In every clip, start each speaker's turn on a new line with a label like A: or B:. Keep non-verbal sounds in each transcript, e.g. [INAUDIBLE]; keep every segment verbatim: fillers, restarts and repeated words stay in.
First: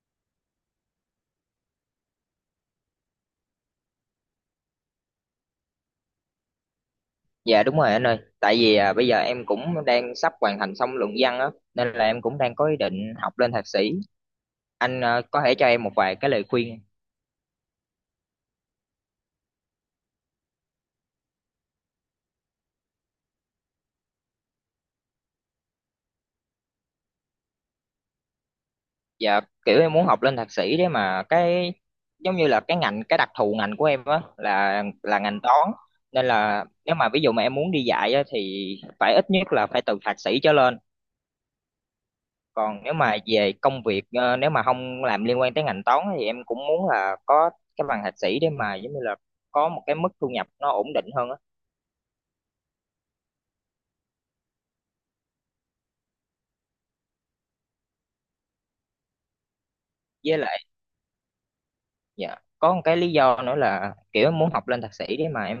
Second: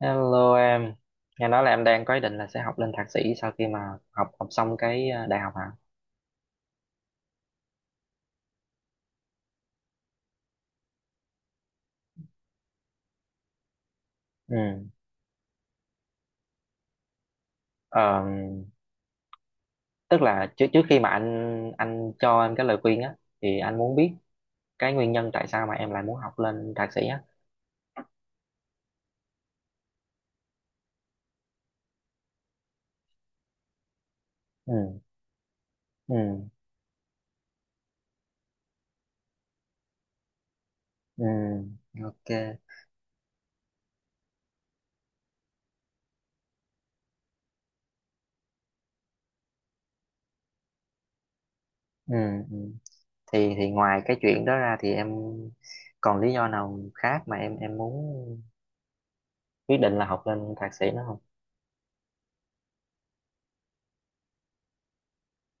A: Hello em, nghe nói là em đang có ý định là sẽ học lên thạc sĩ sau khi mà học học xong cái ờ, đại học hả?
B: Dạ đúng rồi anh ơi, tại vì à, bây giờ em cũng đang sắp hoàn thành xong luận văn á, nên là em cũng đang có ý định học lên thạc sĩ.
A: Ừ.
B: Anh à, có thể cho em một vài cái lời khuyên.
A: Ờ, tức là trước trước khi mà anh anh cho em cái lời khuyên á, thì anh muốn biết cái nguyên nhân tại sao mà em lại muốn học lên thạc sĩ á.
B: Dạ kiểu em muốn học lên thạc sĩ đấy mà cái giống như là cái ngành cái đặc thù ngành của em á là
A: Ừ.
B: là ngành toán.
A: Ừ.
B: Nên là nếu mà ví dụ mà em muốn đi dạy á, thì phải ít nhất là phải từ thạc sĩ trở lên.
A: Ừ. Ok.
B: Còn nếu mà về công việc ờ, nếu mà không làm liên quan tới ngành toán á, thì em cũng muốn là có cái bằng thạc sĩ để mà giống như là có một cái mức thu nhập nó ổn định hơn á.
A: Ừ. Ừ. Thì thì ngoài cái chuyện đó ra thì em còn lý do nào khác mà em em muốn quyết định là học
B: Với
A: lên
B: lại
A: thạc sĩ nữa không?
B: dạ có một cái lý do nữa là kiểu em muốn học lên thạc sĩ để mà em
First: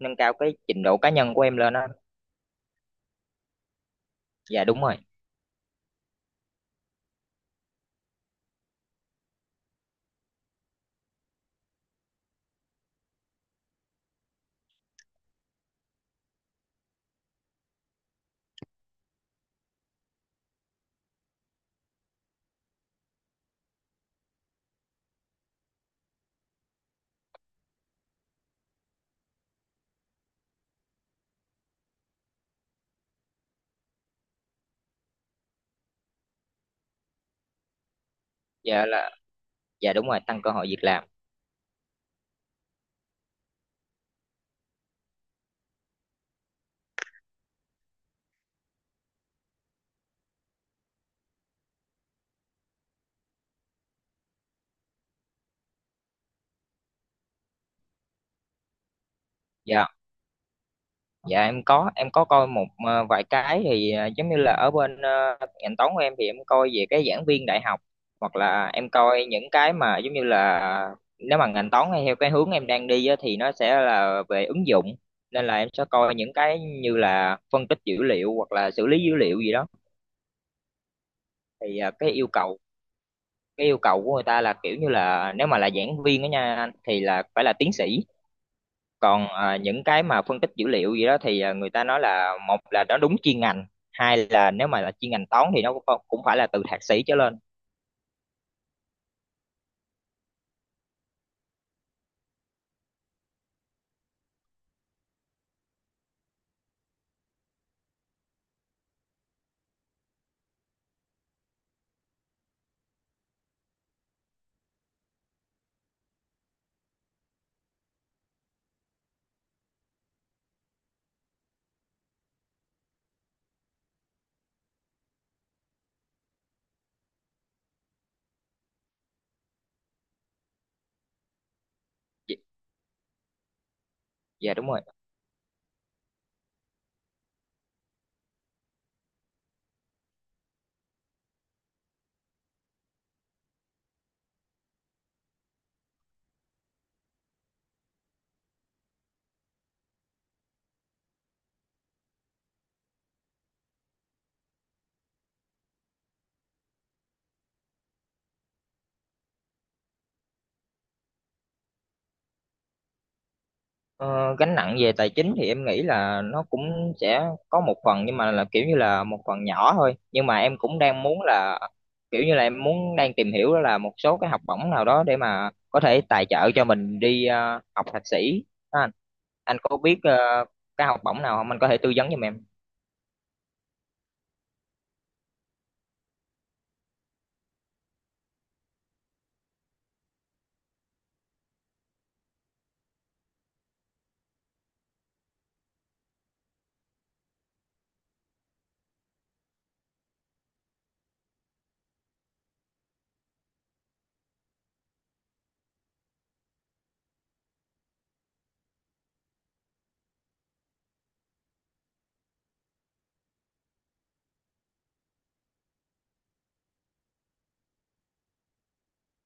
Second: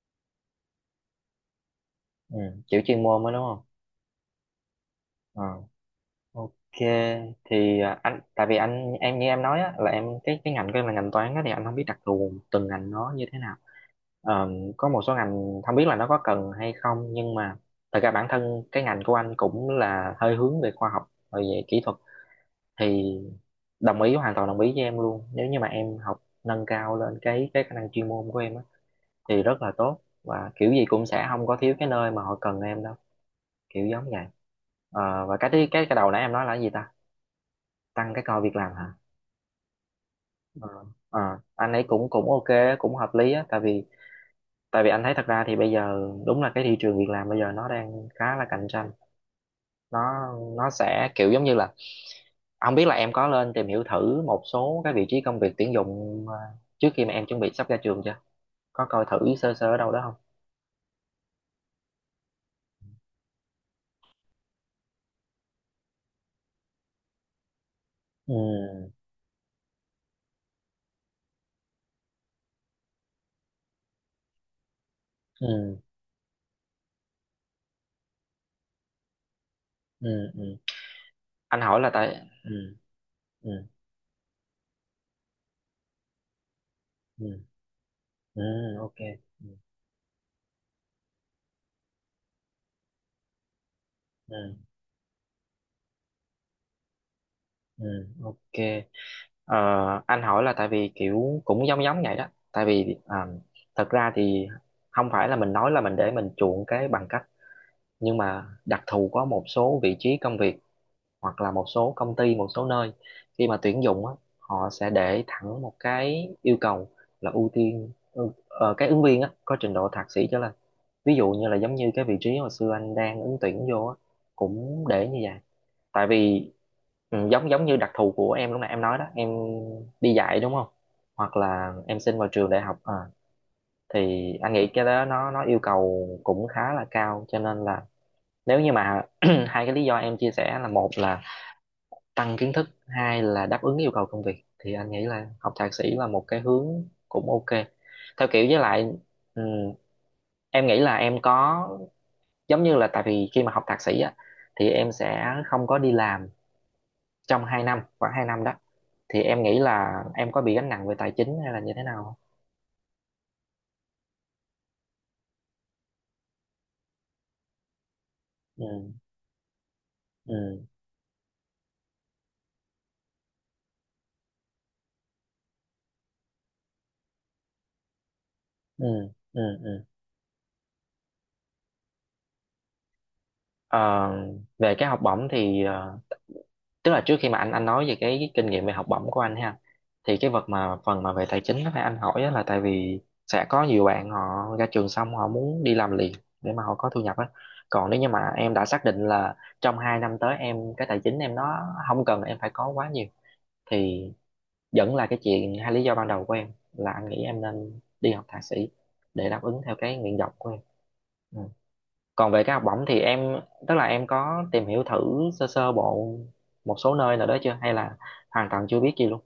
B: nâng cao cái trình độ cá nhân của em lên á.
A: Ừ. Chịu chuyên môn mới đúng không?
B: Dạ đúng rồi.
A: Ờ. Ok, thì à, anh tại vì anh em như em nói á, là em cái cái ngành của em là ngành toán á, thì anh không biết đặc thù từng ngành nó như thế nào. Ờm, có một số ngành không biết là nó có cần hay không, nhưng mà thật ra bản thân cái ngành của anh cũng là hơi hướng về khoa học rồi về kỹ thuật, thì đồng ý, hoàn toàn đồng ý với em luôn nếu như mà em học nâng cao lên cái cái khả năng chuyên môn của em á, thì rất là tốt, và kiểu gì cũng sẽ không có thiếu cái nơi mà họ cần em đâu, kiểu giống vậy. Ờ, và cái thứ- cái cái đầu nãy em nói là cái gì ta, tăng cái coi việc làm
B: Dạ
A: hả?
B: là, dạ đúng rồi, tăng cơ hội
A: ờ,
B: việc làm.
A: ờ, anh ấy cũng cũng ok, cũng hợp lý á, tại vì tại vì anh thấy thật ra thì bây giờ đúng là cái thị trường việc làm bây giờ nó đang khá là cạnh tranh. Nó nó sẽ kiểu giống như là không biết là em có lên tìm hiểu thử một số cái vị trí công việc tuyển dụng ờ, trước khi mà em chuẩn bị sắp ra trường chưa, có coi thử sơ sơ ở
B: Dạ
A: đâu đó không?
B: dạ, em có em có coi một ờ, vài cái thì ờ, giống như là ở bên ờ, ngành toán của em thì em coi về cái giảng viên đại học, hoặc là em
A: Ừ.
B: coi những cái mà giống như là nếu mà ngành toán hay theo cái hướng em đang đi á, thì nó sẽ là về ứng dụng, nên là em
A: Ừ.
B: sẽ coi những cái như là phân tích dữ liệu hoặc là xử lý dữ liệu gì đó.
A: Ừ. Ừ. Anh
B: Thì
A: hỏi là
B: à, cái
A: tại
B: yêu cầu
A: ừ. Ừ.
B: cái yêu cầu của người ta là kiểu như là nếu mà là giảng viên đó nha anh, thì là
A: Ừ.
B: phải là tiến sĩ.
A: Ừ. Ok.
B: Còn à, những cái mà phân tích dữ liệu gì đó thì à, người ta nói là một là nó đúng chuyên ngành, hai là
A: Ừ.
B: nếu mà là chuyên ngành toán thì nó cũng phải cũng phải là từ thạc sĩ trở lên.
A: Ừ. Ok. Ờ, anh hỏi là tại vì kiểu cũng giống giống vậy đó, tại vì à, thật ra thì không phải là mình nói là mình để mình chuộng cái bằng cấp, nhưng mà đặc thù có một số vị trí công việc hoặc là một số công ty, một số nơi khi mà tuyển dụng á, họ sẽ để thẳng một cái yêu cầu là ưu tiên ừ, ờ, cái ứng viên á, có trình độ thạc sĩ trở lên. Ví dụ như là giống như cái vị trí hồi xưa anh đang ứng tuyển vô á cũng để như vậy, tại vì ừ, giống giống như đặc thù của em lúc nãy em nói đó, em đi dạy đúng không, hoặc là em xin vào
B: Dạ
A: trường đại học à, thì anh
B: dạ, đúng
A: nghĩ
B: rồi.
A: cái đó nó nó yêu cầu cũng khá là cao, cho nên là nếu như mà [CLEARS THROAT] hai cái lý do em chia sẻ là một là tăng kiến thức, hai là đáp ứng yêu cầu công việc, thì anh nghĩ là học thạc sĩ là một cái hướng cũng ok, theo kiểu với lại ừ, em nghĩ là em có giống như là tại vì khi mà học thạc sĩ á thì em sẽ không có đi làm trong hai năm, khoảng hai năm đó, thì em nghĩ là em có bị gánh nặng về tài chính hay là như thế nào không?
B: Ờ, Gánh nặng về tài chính thì em nghĩ là nó cũng sẽ có một phần, nhưng mà là
A: Ừ.
B: kiểu như là một phần nhỏ thôi, nhưng mà em
A: Ừ.
B: cũng đang muốn là kiểu như là em muốn đang tìm hiểu đó là một số cái học bổng nào đó để mà có thể tài trợ cho mình đi ờ, học thạc sĩ đó anh.
A: Ừ. Ừ.
B: Anh có
A: Ừ.
B: biết ờ, cái học bổng nào không, anh có thể tư vấn giùm em?
A: ờ, về cái học bổng thì ờ, tức là trước khi mà anh anh nói về cái, cái kinh nghiệm về học bổng của anh ha, thì cái vật mà phần mà về tài chính đó là anh hỏi á là tại vì sẽ có nhiều bạn họ ra trường xong họ muốn đi làm liền để mà họ có thu nhập á. Còn nếu như mà em đã xác định là trong hai năm tới em cái tài chính em nó không cần em phải có quá nhiều, thì vẫn là cái chuyện hai lý do ban đầu của em, là anh nghĩ em nên đi học thạc sĩ để đáp ứng theo cái nguyện vọng của em. Ừ. Còn về cái học bổng thì em, tức là em có tìm hiểu thử sơ sơ bộ một số nơi nào đó chưa, hay là hoàn toàn chưa biết gì luôn?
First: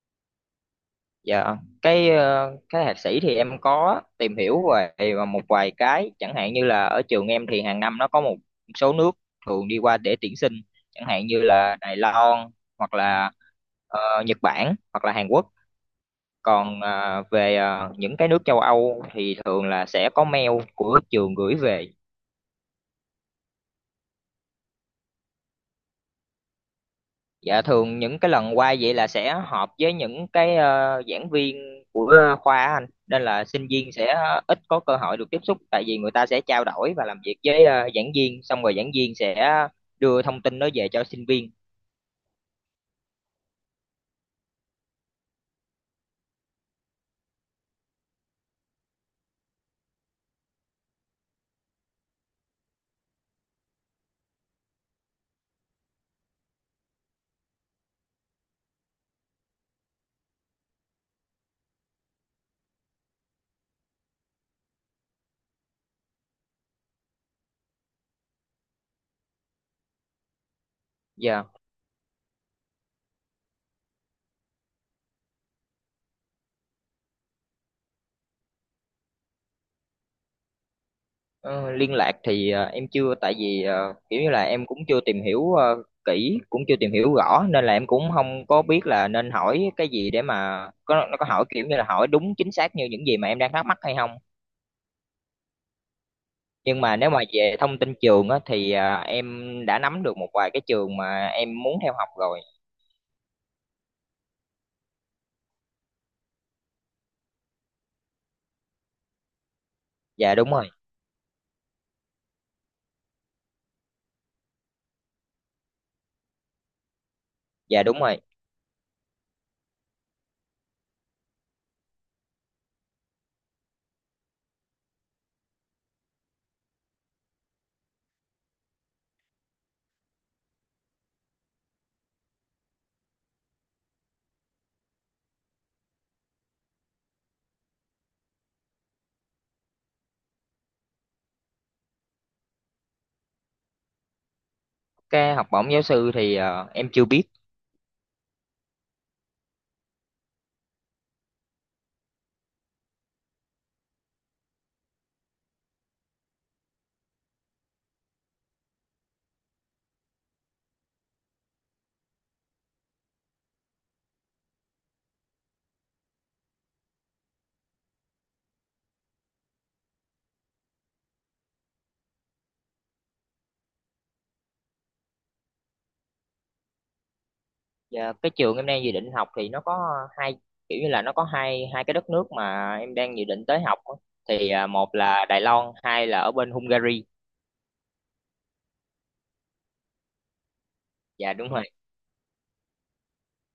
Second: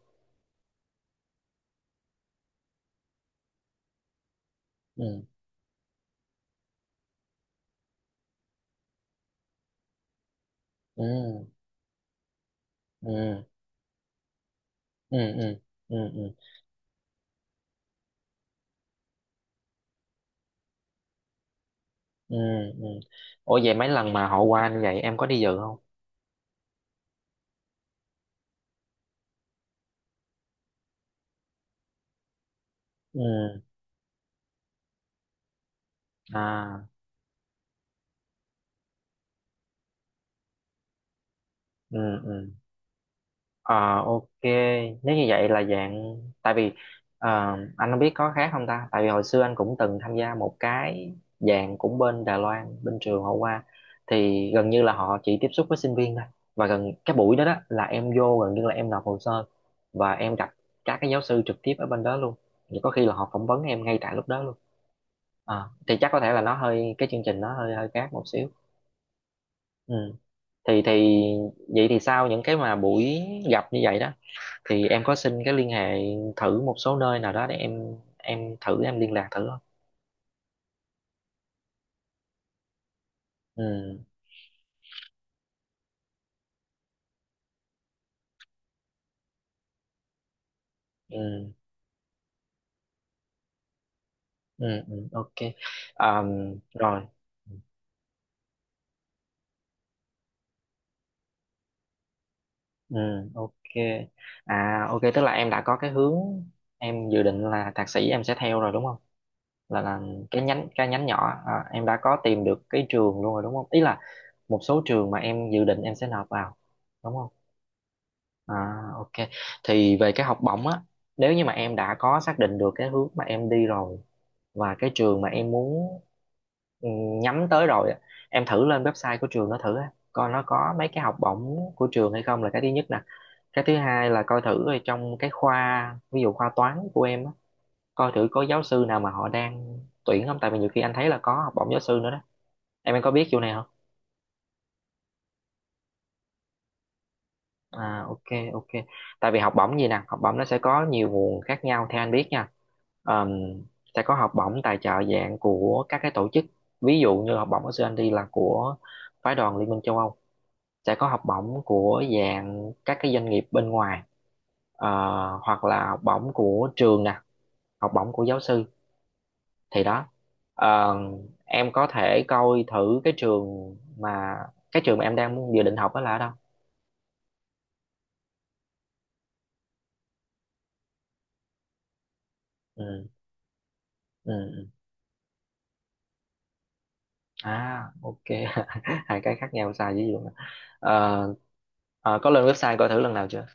B: Dạ cái ờ, cái thạc sĩ thì em có tìm hiểu về
A: Ừ.
B: ờ, một vài cái, chẳng hạn như là ở trường em thì hàng năm nó có một số nước thường đi qua để tuyển sinh, chẳng hạn như
A: Ừ.
B: là Đài Loan hoặc là
A: Ừ.
B: ờ, Nhật Bản hoặc là
A: Ừ.
B: Hàn Quốc.
A: Ừ. Ừ. Ừ.
B: Còn ờ, về ờ, những cái nước châu Âu thì thường là sẽ có mail của trường gửi về.
A: Ừ. Ừ. Ủa vậy mấy lần mà họ qua như vậy em có đi dự không?
B: Dạ thường những cái lần qua vậy là sẽ họp với những cái ờ, giảng viên của ờ, khoa á anh,
A: Ừ.
B: nên là sinh viên sẽ ít có cơ hội được tiếp xúc, tại vì người ta sẽ trao
A: À.
B: đổi và làm việc với ờ, giảng viên, xong rồi giảng viên sẽ đưa thông tin đó về cho sinh viên.
A: Ừ. Ừ. Ờ, ok, nếu như vậy là dạng tại vì ờ, anh không biết có khác không ta? Tại vì hồi xưa anh cũng từng tham gia một cái dạng cũng bên Đài Loan, bên trường họ qua, thì gần như là họ chỉ tiếp xúc với sinh viên thôi. Và gần cái buổi đó, đó là em vô, gần như là em nộp hồ sơ và em gặp các cái giáo sư trực tiếp ở bên đó luôn. Thì có khi là họ phỏng vấn em ngay tại lúc đó luôn. Ờ, thì chắc có thể là nó hơi cái chương trình nó hơi hơi khác một xíu. Ừ. Thì thì
B: Dạ.
A: vậy thì sau những cái mà buổi gặp như vậy đó thì em có xin cái liên hệ thử một số nơi nào đó để em em thử em liên lạc thử không?
B: Ờ, Liên lạc thì ờ, em chưa, tại vì ờ,
A: Ừ.
B: kiểu như là em cũng chưa tìm hiểu ờ, kỹ, cũng chưa tìm hiểu rõ, nên là em cũng không có biết là nên hỏi cái gì để mà có nó có hỏi
A: Ừ.
B: kiểu như là hỏi đúng chính xác như những gì mà em đang thắc mắc hay không.
A: Ừ. Ừ. Ok. Ờm,
B: Nhưng mà
A: rồi.
B: nếu mà về thông tin trường á thì à, em đã nắm được một vài cái trường mà em muốn theo học rồi.
A: Ừ. Ok. À ok, tức là em đã có cái hướng em dự định là thạc sĩ em sẽ theo rồi đúng không, là là
B: Dạ
A: cái
B: đúng
A: nhánh
B: rồi.
A: cái nhánh nhỏ à, em đã có tìm được cái trường luôn rồi đúng không, ý là một số trường mà em dự định em sẽ nộp vào đúng không?
B: Dạ đúng rồi,
A: À, ok. Thì về cái học bổng á, nếu như mà em đã có xác định được cái hướng mà em đi rồi và cái trường mà em muốn ừ, nhắm tới rồi á, em thử lên website của trường nó thử á, coi nó có mấy cái học bổng của trường hay không là cái thứ nhất nè. Cái thứ hai là coi thử ở trong cái khoa, ví dụ khoa toán của em á, coi thử có giáo sư nào mà họ đang tuyển không, tại vì nhiều khi anh thấy là có học bổng giáo sư nữa đó, em em có biết chỗ này không?
B: cái học bổng giáo sư thì à, em chưa biết.
A: À ok. Ok. Tại vì học bổng gì nè, học bổng nó sẽ có nhiều nguồn khác nhau theo anh biết nha. Ờm, sẽ có học bổng tài trợ dạng của các cái tổ chức. Ví dụ như học bổng của anh đi là của phái đoàn Liên minh châu Âu. Sẽ có học bổng của dạng các cái doanh nghiệp bên ngoài. Ờ, hoặc là học bổng của trường nè, học bổng của giáo sư, thì đó. Ờ, em có thể coi thử cái trường mà cái trường mà em đang dự định học đó là ở đâu.
B: Dạ, cái trường em đang dự định học thì nó có hai, kiểu như là nó có hai hai cái đất nước mà em
A: Ừ.
B: đang dự định tới học á.
A: Ừ.
B: Thì à,
A: Ừ.
B: một là Đài Loan, hai là ở bên Hungary.
A: À ok. [LAUGHS] hai cái khác nhau xa dữ vậy luôn á.
B: Dạ
A: Ờ,
B: đúng rồi.
A: ờ, có lên website coi thử lần nào chưa?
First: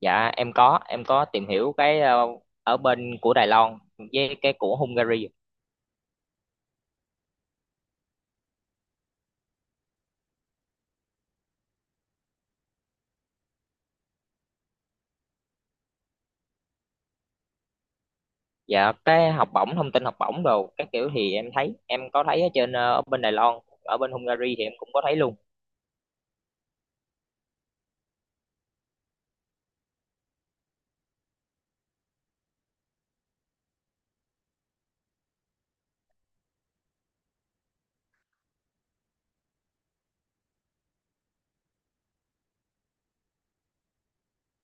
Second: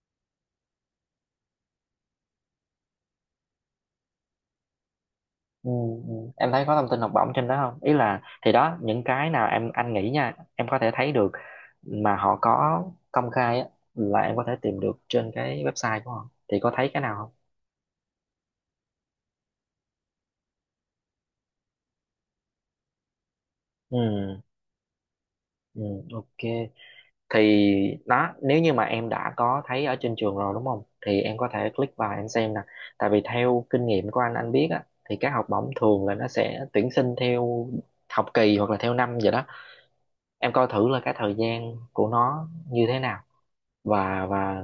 B: Dạ em có em có tìm hiểu cái ờ, ở bên của Đài Loan với cái của Hungary.
A: Ừ. Ừ. Em thấy có thông tin học bổng trên đó không, ý là thì đó những cái nào em, anh nghĩ nha, em có thể thấy được mà họ có công khai á, là em có thể tìm được trên cái website của họ thì có thấy cái nào không?
B: Dạ cái học bổng, thông tin học bổng đồ các kiểu, thì em thấy em có thấy ở trên ờ, ở bên Đài Loan, ở bên
A: Ừ.
B: Hungary thì em cũng có thấy luôn.
A: Ừ. Ok. Thì đó, nếu như mà em đã có thấy ở trên trường rồi đúng không thì em có thể click vào em xem nè. Tại vì theo kinh nghiệm của anh anh biết á, thì các học bổng thường là nó sẽ tuyển sinh theo học kỳ hoặc là theo năm vậy đó. Em coi thử là cái thời gian của nó như thế nào, và và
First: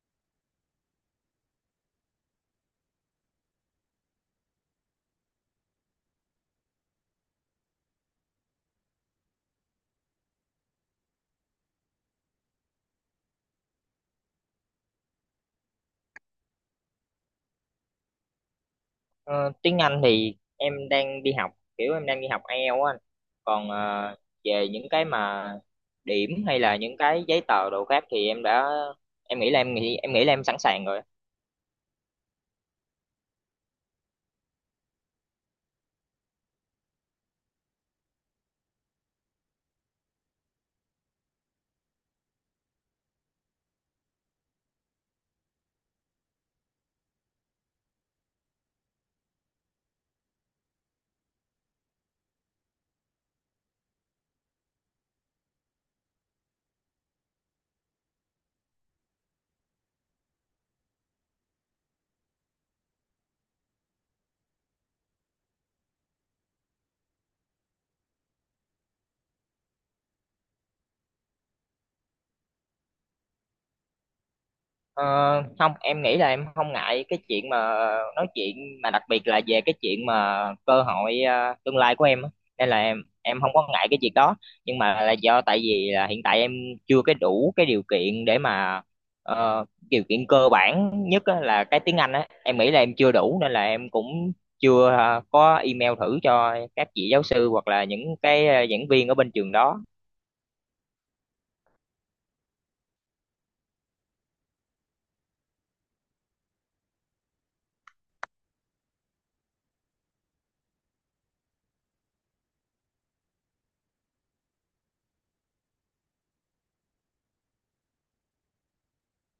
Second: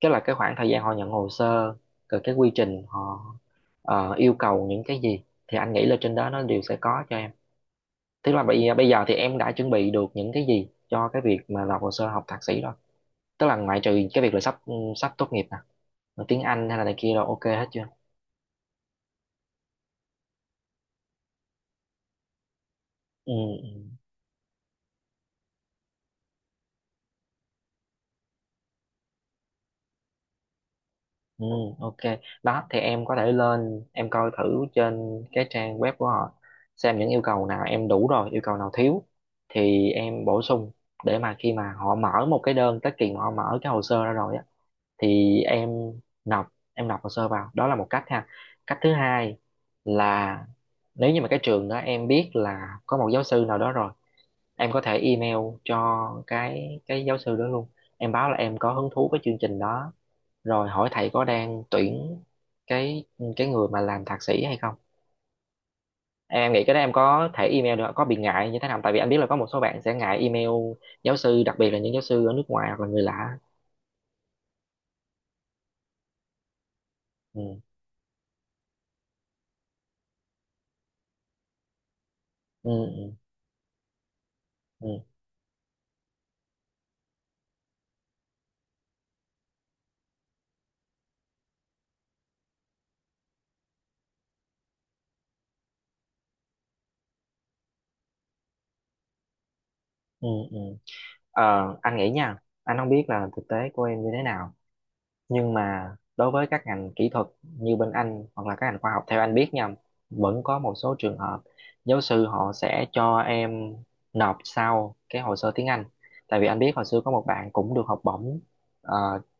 A: cái là cái khoảng thời gian họ nhận hồ sơ, rồi cái quy trình họ ờ, yêu cầu những cái gì, thì anh nghĩ là trên đó nó đều sẽ có cho em. Tức là bây bây giờ thì em đã chuẩn bị được những cái gì cho cái việc mà nộp hồ sơ học thạc sĩ rồi, tức là ngoại trừ cái việc là sắp sắp tốt nghiệp nè rồi tiếng Anh hay là này kia rồi ok hết chưa?
B: Ờ, Tiếng Anh thì em đang đi học, kiểu em đang đi học IELTS á anh.
A: Ừ.
B: Còn
A: Ừ.
B: ờ, về những cái mà điểm hay là những cái giấy tờ đồ khác thì em đã em nghĩ là em nghĩ em nghĩ là em sẵn sàng rồi á.
A: Ừ. Ok. Đó thì em có thể lên em coi thử trên cái trang web của họ, xem những yêu cầu nào em đủ rồi yêu cầu nào thiếu thì em bổ sung, để mà khi mà họ mở một cái đơn tới kỳ mà họ mở cái hồ sơ ra rồi á thì em nộp em nộp hồ sơ vào đó là một cách ha. Cách thứ hai là nếu như mà cái trường đó em biết là có một giáo sư nào đó rồi em có thể email cho cái cái giáo sư đó luôn Em báo là em có hứng thú với chương trình đó, rồi hỏi thầy có đang tuyển cái cái người mà làm thạc sĩ hay không. Em nghĩ cái đó em có thể email được, có bị ngại như thế nào, tại vì anh biết là có một số bạn sẽ ngại email giáo sư, đặc biệt là những giáo sư ở nước ngoài hoặc là người lạ.
B: Ờ, Không, em nghĩ là em không ngại cái chuyện mà
A: Ừ.
B: nói chuyện, mà đặc biệt là về cái chuyện mà cơ hội ờ, tương lai của em á.
A: Ừ.
B: Nên là em
A: Ừ.
B: em không có ngại cái việc đó. Nhưng
A: Ừ.
B: mà là do tại vì là hiện tại em chưa cái đủ cái điều kiện để mà ờ, điều kiện cơ bản nhất á, là cái tiếng Anh á, em nghĩ là em chưa đủ, nên là em cũng chưa ờ, có email thử cho các vị giáo sư hoặc là những cái ờ, giảng viên ở bên trường đó.
A: Ừ, ừ. Ờ, anh nghĩ nha, anh không biết là thực tế của em như thế nào, nhưng mà đối với các ngành kỹ thuật như bên anh hoặc là các ngành khoa học, theo anh biết nha, vẫn có một số trường hợp giáo sư họ sẽ cho em nộp sau cái hồ sơ tiếng Anh. Tại vì anh biết hồi xưa có một bạn cũng được học bổng ờ,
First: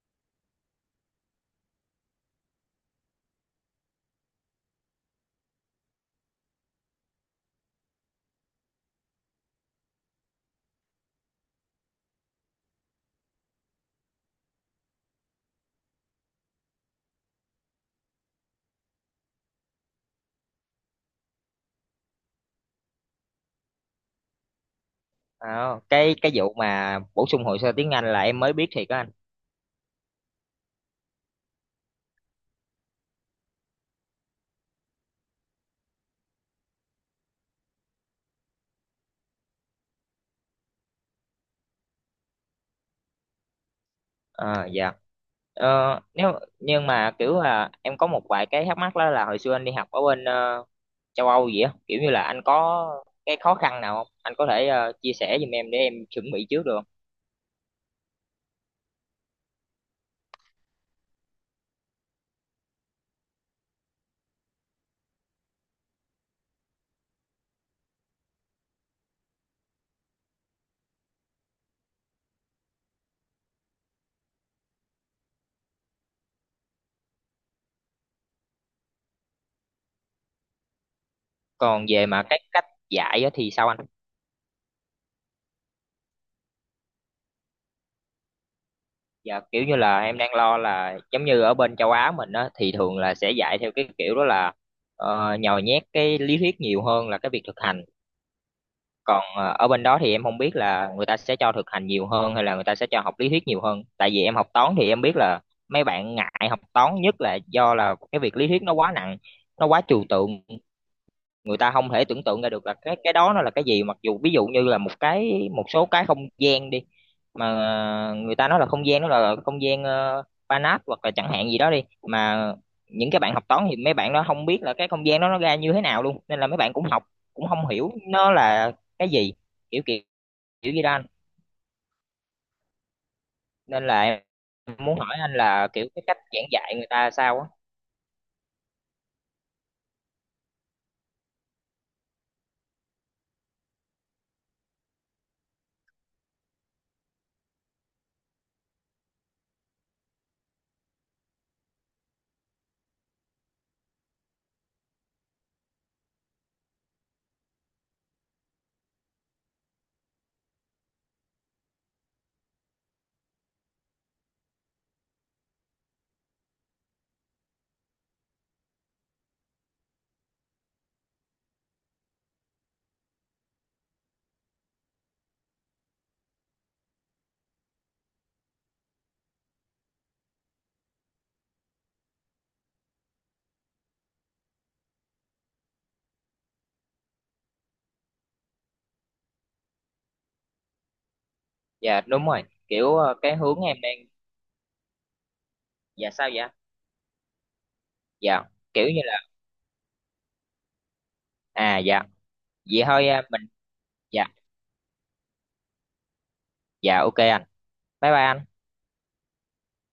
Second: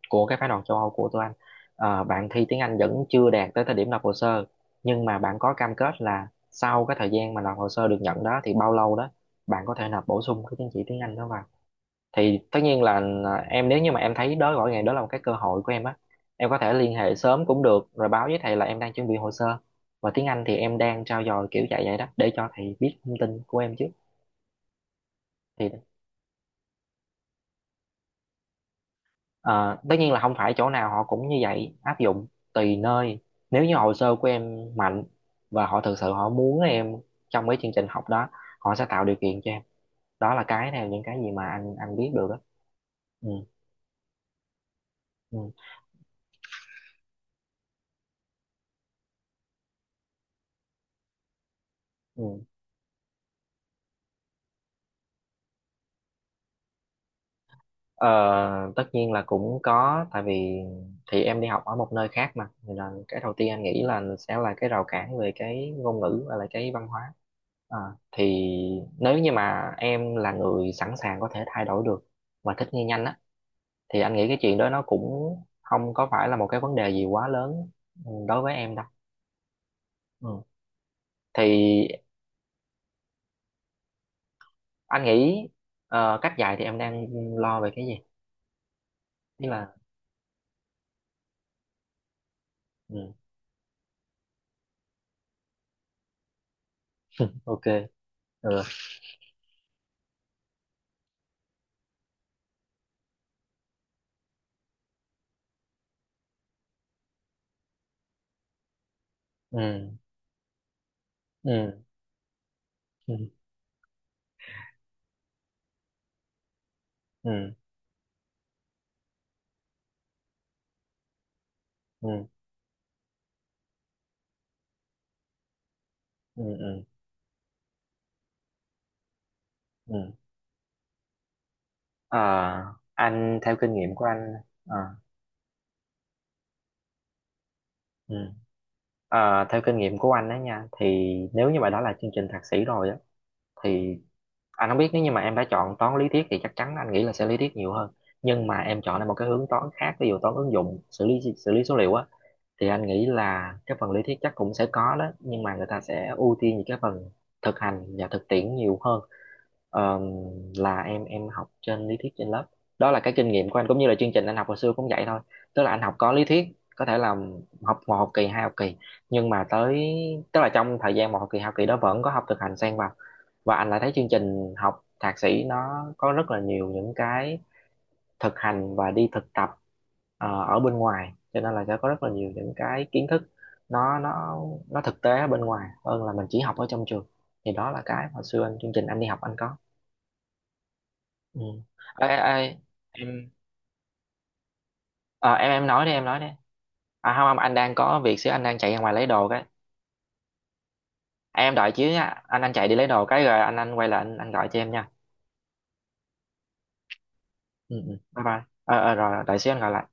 A: của cái phái đoàn châu Âu của tụi anh. Ờ, bạn thi tiếng Anh vẫn chưa đạt tới thời điểm nộp hồ sơ, nhưng mà bạn có cam kết là sau cái thời gian mà nộp hồ sơ được nhận đó thì bao lâu đó bạn có thể nộp bổ sung cái chứng chỉ tiếng Anh đó vào. Thì tất nhiên là, à, em nếu như mà em thấy đó gọi ngày đó là một cái cơ hội của em á, em có thể liên hệ sớm cũng được, rồi báo với thầy là em đang chuẩn bị hồ sơ và tiếng Anh thì em đang trau dồi kiểu dạy vậy đó, để cho thầy biết thông tin của em trước. Thì
B: Ờ, cái cái vụ mà bổ sung hồ sơ tiếng Anh là em mới biết thiệt á anh.
A: ờ, tất nhiên là không phải chỗ nào họ cũng như vậy áp dụng, tùy nơi. Nếu như hồ sơ của em mạnh và họ thực sự họ muốn em trong cái chương trình học đó, họ sẽ tạo điều kiện cho em. Đó là cái theo những cái gì mà anh anh biết được đó. Ừ,
B: Ờ, dạ.
A: ừ,
B: Ờ, nếu Nhưng mà kiểu là em có một vài cái thắc mắc đó là hồi xưa anh đi học ở bên ờ, châu Âu vậy á, kiểu như là anh
A: ừ.
B: có cái khó khăn nào không? Anh có thể ờ, chia sẻ giùm em để em chuẩn bị trước được không?
A: Ờ, tất nhiên là cũng có, tại vì thì em đi học ở một nơi khác mà, thì là cái đầu tiên anh nghĩ là sẽ là cái rào cản về cái ngôn ngữ và là cái văn hóa. Ờ, thì nếu như mà em là người sẵn sàng có thể thay đổi được và thích nghi nhanh á, thì anh nghĩ cái chuyện đó nó cũng không có phải là một cái vấn đề gì quá lớn, ừ, đối với em đâu. Ừ.
B: Còn
A: Thì
B: về mà cái cách dạy á thì sao anh?
A: anh nghĩ ờ, cách dạy thì em đang lo về cái gì?
B: Dạ
A: Tức
B: kiểu
A: là,
B: như là em đang lo là giống như ở bên châu Á mình á thì thường
A: ừ,
B: là sẽ dạy theo cái kiểu đó là ờ, nhồi nhét cái lý thuyết nhiều hơn là cái việc thực
A: ok.
B: hành.
A: Ừ.
B: Còn ờ, ở bên đó thì em không biết là người ta sẽ cho thực hành nhiều hơn hay là người ta sẽ cho học lý thuyết nhiều hơn, tại vì em học toán thì em biết là mấy bạn ngại học toán nhất là do là cái việc lý thuyết nó quá nặng, nó quá
A: Ừ.
B: trừu tượng. Người ta
A: Ừ.
B: không thể tưởng tượng ra được là cái cái
A: Ừ.
B: đó nó là cái gì, mặc dù ví dụ như là một cái một số cái không gian đi,
A: Ừ.
B: mà người ta nói là không gian đó là không gian uh, Banach hoặc là chẳng hạn gì đó đi,
A: Ừ.
B: mà những cái bạn học toán thì mấy bạn đó không biết là cái không gian đó nó ra như thế nào luôn, nên
A: Ừ.
B: là mấy bạn
A: Ừ.
B: cũng học cũng không hiểu nó là cái gì kiểu kiểu
A: Ừ.
B: kiểu gì đó anh.
A: Ờ, anh theo kinh
B: Nên
A: nghiệm
B: là
A: của
B: em
A: anh, ờ,
B: muốn hỏi anh là kiểu cái cách giảng dạy người ta sao á.
A: ừ. Ờ, theo kinh nghiệm của anh đó nha, thì nếu như mà đó là chương trình thạc sĩ rồi á, thì anh không biết, nếu như mà em đã chọn toán lý thuyết thì chắc chắn anh nghĩ là sẽ lý thuyết nhiều hơn. Nhưng mà em chọn lại một cái hướng toán khác, ví dụ toán ứng dụng, xử lý xử lý số liệu á, thì anh nghĩ là cái phần lý thuyết chắc cũng sẽ có đó, nhưng mà người ta sẽ ưu tiên những cái phần thực hành và thực tiễn nhiều hơn. Ờm, là em em học trên lý thuyết trên lớp. Đó là cái kinh nghiệm của anh, cũng như là chương trình anh học hồi xưa cũng vậy thôi. Tức là anh học có lý thuyết, có thể là học một học kỳ, hai học kỳ, nhưng mà tới, tức là trong thời gian một học kỳ hai học kỳ đó vẫn có học thực hành xen vào. Và anh lại thấy chương trình học thạc sĩ nó có rất là nhiều những cái thực hành và đi thực tập ờ, ở bên ngoài, cho nên là sẽ có rất là nhiều những cái kiến thức nó nó nó thực tế ở bên ngoài hơn là mình chỉ học ở trong trường. Thì đó là cái hồi xưa anh, chương trình anh đi học anh có. Ừ.
B: Dạ
A: Ê,
B: đúng
A: ê,
B: rồi, kiểu
A: ê,
B: ờ,
A: em,
B: cái hướng em đang.
A: ờ, em em nói đi em
B: Dạ
A: nói đi.
B: sao vậy?
A: À không không, anh đang có việc xíu,
B: Dạ
A: anh đang chạy ra
B: kiểu
A: ngoài
B: như
A: lấy
B: là.
A: đồ cái. Em đợi
B: À
A: xíu
B: dạ.
A: nha, anh anh chạy đi
B: Vậy
A: lấy đồ
B: thôi ờ,
A: cái rồi
B: mình.
A: anh anh quay lại, anh
B: Dạ
A: anh gọi cho em nha.
B: dạ ok anh.
A: Ừ, ừ.
B: Bye bye
A: Bye bye.
B: anh.
A: ờ ờ, Rồi rồi, đợi xíu anh gọi lại.